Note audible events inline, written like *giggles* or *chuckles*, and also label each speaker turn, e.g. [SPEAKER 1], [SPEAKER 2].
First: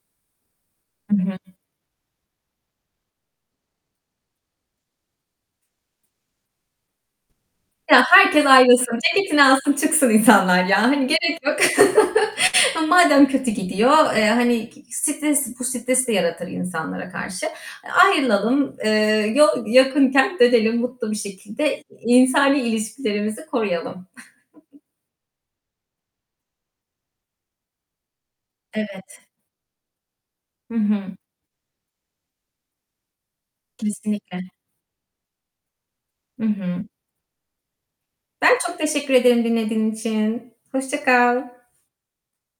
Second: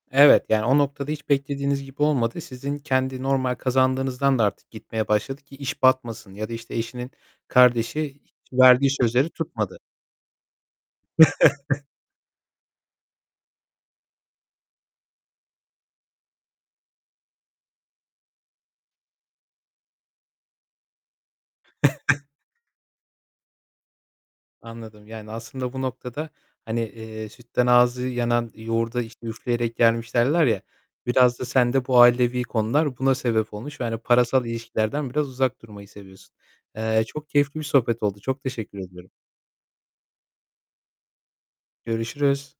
[SPEAKER 1] Evet, yani o noktada
[SPEAKER 2] I
[SPEAKER 1] hiç
[SPEAKER 2] hı.
[SPEAKER 1] beklediğiniz gibi olmadı. Sizin kendi normal kazandığınızdan da artık gitmeye başladı, ki iş batmasın ya da, işte, eşinin
[SPEAKER 2] Ya,
[SPEAKER 1] kardeşi
[SPEAKER 2] herkes
[SPEAKER 1] verdiği
[SPEAKER 2] ayrılsın,
[SPEAKER 1] sözleri
[SPEAKER 2] ceketini alsın
[SPEAKER 1] tutmadı.
[SPEAKER 2] çıksın insanlar ya. Hani, gerek yok.
[SPEAKER 1] *chuckles*
[SPEAKER 2] *chuckles* Madem kötü gidiyor. Eee, hani, stres bu stres de yaratır insanlara karşı. E, ayrılalım, eee, yol yakınken dönelim mutlu bir şekilde i
[SPEAKER 1] *chuckles*
[SPEAKER 2] insani ilişkilerimizi koruyalım. *giggles*
[SPEAKER 1] Anladım. Yani aslında bu noktada, hani, eee, sütten ağzı yanan yoğurda,
[SPEAKER 2] Evet.
[SPEAKER 1] işte, üfleyerek yermiş derler ya.
[SPEAKER 2] Hı hı.
[SPEAKER 1] Biraz da sende bu ailevi konular buna sebep olmuş. Ve, hani,
[SPEAKER 2] Kesinlikle.
[SPEAKER 1] parasal ilişkilerden biraz uzak durmayı seviyorsun.
[SPEAKER 2] Hı hı.
[SPEAKER 1] Eee, çok keyifli bir sohbet oldu. Çok
[SPEAKER 2] Ben çok
[SPEAKER 1] teşekkür ediyorum.
[SPEAKER 2] teşekkür ederim dinlediğin için, hoşça kal.
[SPEAKER 1] Görüşürüz.